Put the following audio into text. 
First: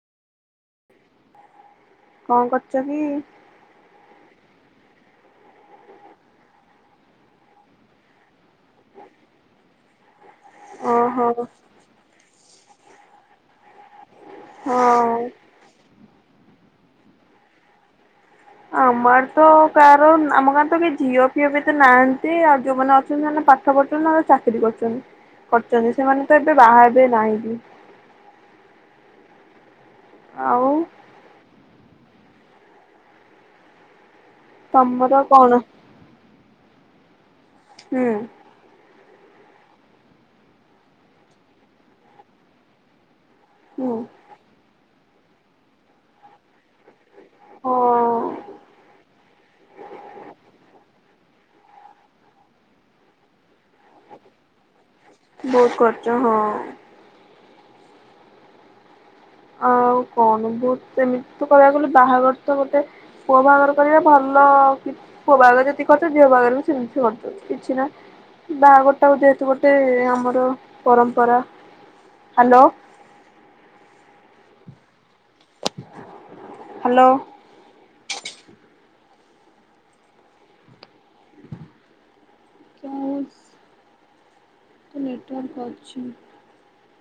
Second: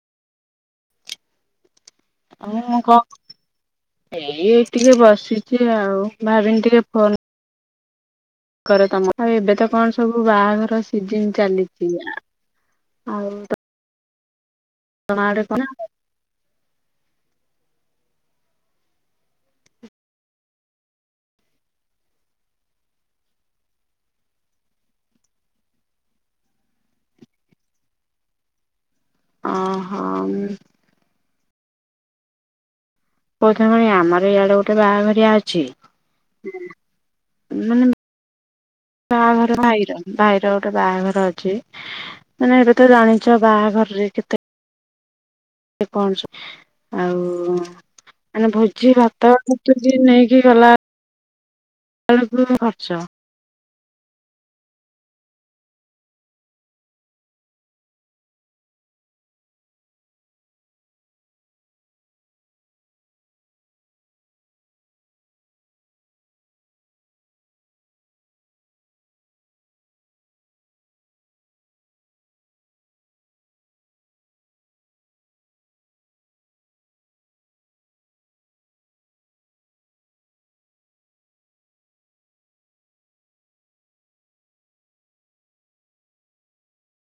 କଣ କରୁଛ କି? [unintelligible] ଏଇ ଟିକେ ବସିଛି ଆଉ ଭାବିନି ଟିକେ ଫୋନ କର ତମ ଏବେ ତ କଣ ସବୁ ବାହାଘର ଓହୋ ସିଜିନ ଚାଲିଛି ଆଉ ହଁ। [unintelligible] ଆମ ଆଡେ ତ କାହାର ଆମ ଗାଁରେ ତ କିଏ ଝିଅ ଫିଅ ବି ଏତେ ନାହାନ୍ତି ଆଉ ଯୋଉମାନେ ଅଛନ୍ତି ସେମାନେ ପାଠ ପାଠ ପଢୁଛନ୍ତି ନ ହେଲେ ଚାକିରି କରୁଛନ୍ତି ସେମାନେ ତ ଏବେ ବାହା ହେବେ ନାଇ ବି। ଅହ ହୁଁ। ଆଉ [unintelligible] ଆମର ଇଆଡେ ଗୋଟେ ତମର ବାହାଘରିଆ କଣ ଅଛି। [unintelligible] ହୁଁ ବାହାଘର ଭାଇର ଭାଇର ଗୋଟେ ବାହାଘର ଅଛି ମାନେ ଏବେ ତ ଜାଣି [unintelligible] ହୁଁ ବାହାଘରରେ କେତେ? [unintelligible] ଆଉ ହଁ ମାନେ ଭୋଜି, ଭାତ [inaudible] ନେଇକି ଗଲା [unintelligible] ବହୁତ ଖର୍ଚ୍ଚ ହଁ। ଆଉ କଣ ବହୁତ ସେମିତି ତ କହିବାକୁ ଗଲେ ବାହାଘର ତ ଗୋଟେ ପୁଅ ବାହାଘର କରିବା ଭଲ [inaudible] ପୁଅ ବାହାଘର ଯେତିିକି ଖର୍ଚ୍ଚ ଝିଅ ବାହାଘର ବି ସେମିତି ଖର୍ଚ୍ଚ। କିଛିନାହିଁ ବାହାଘର ଟା ଗୋଟେ ଯେହେତୁ ଗୋଟେ ଆମର ପରମ୍ପରା। ହାଲୋ। ହାଲୋ। [unintelligible] ତ ନେଟୱାର୍କ୍ ଅଛି।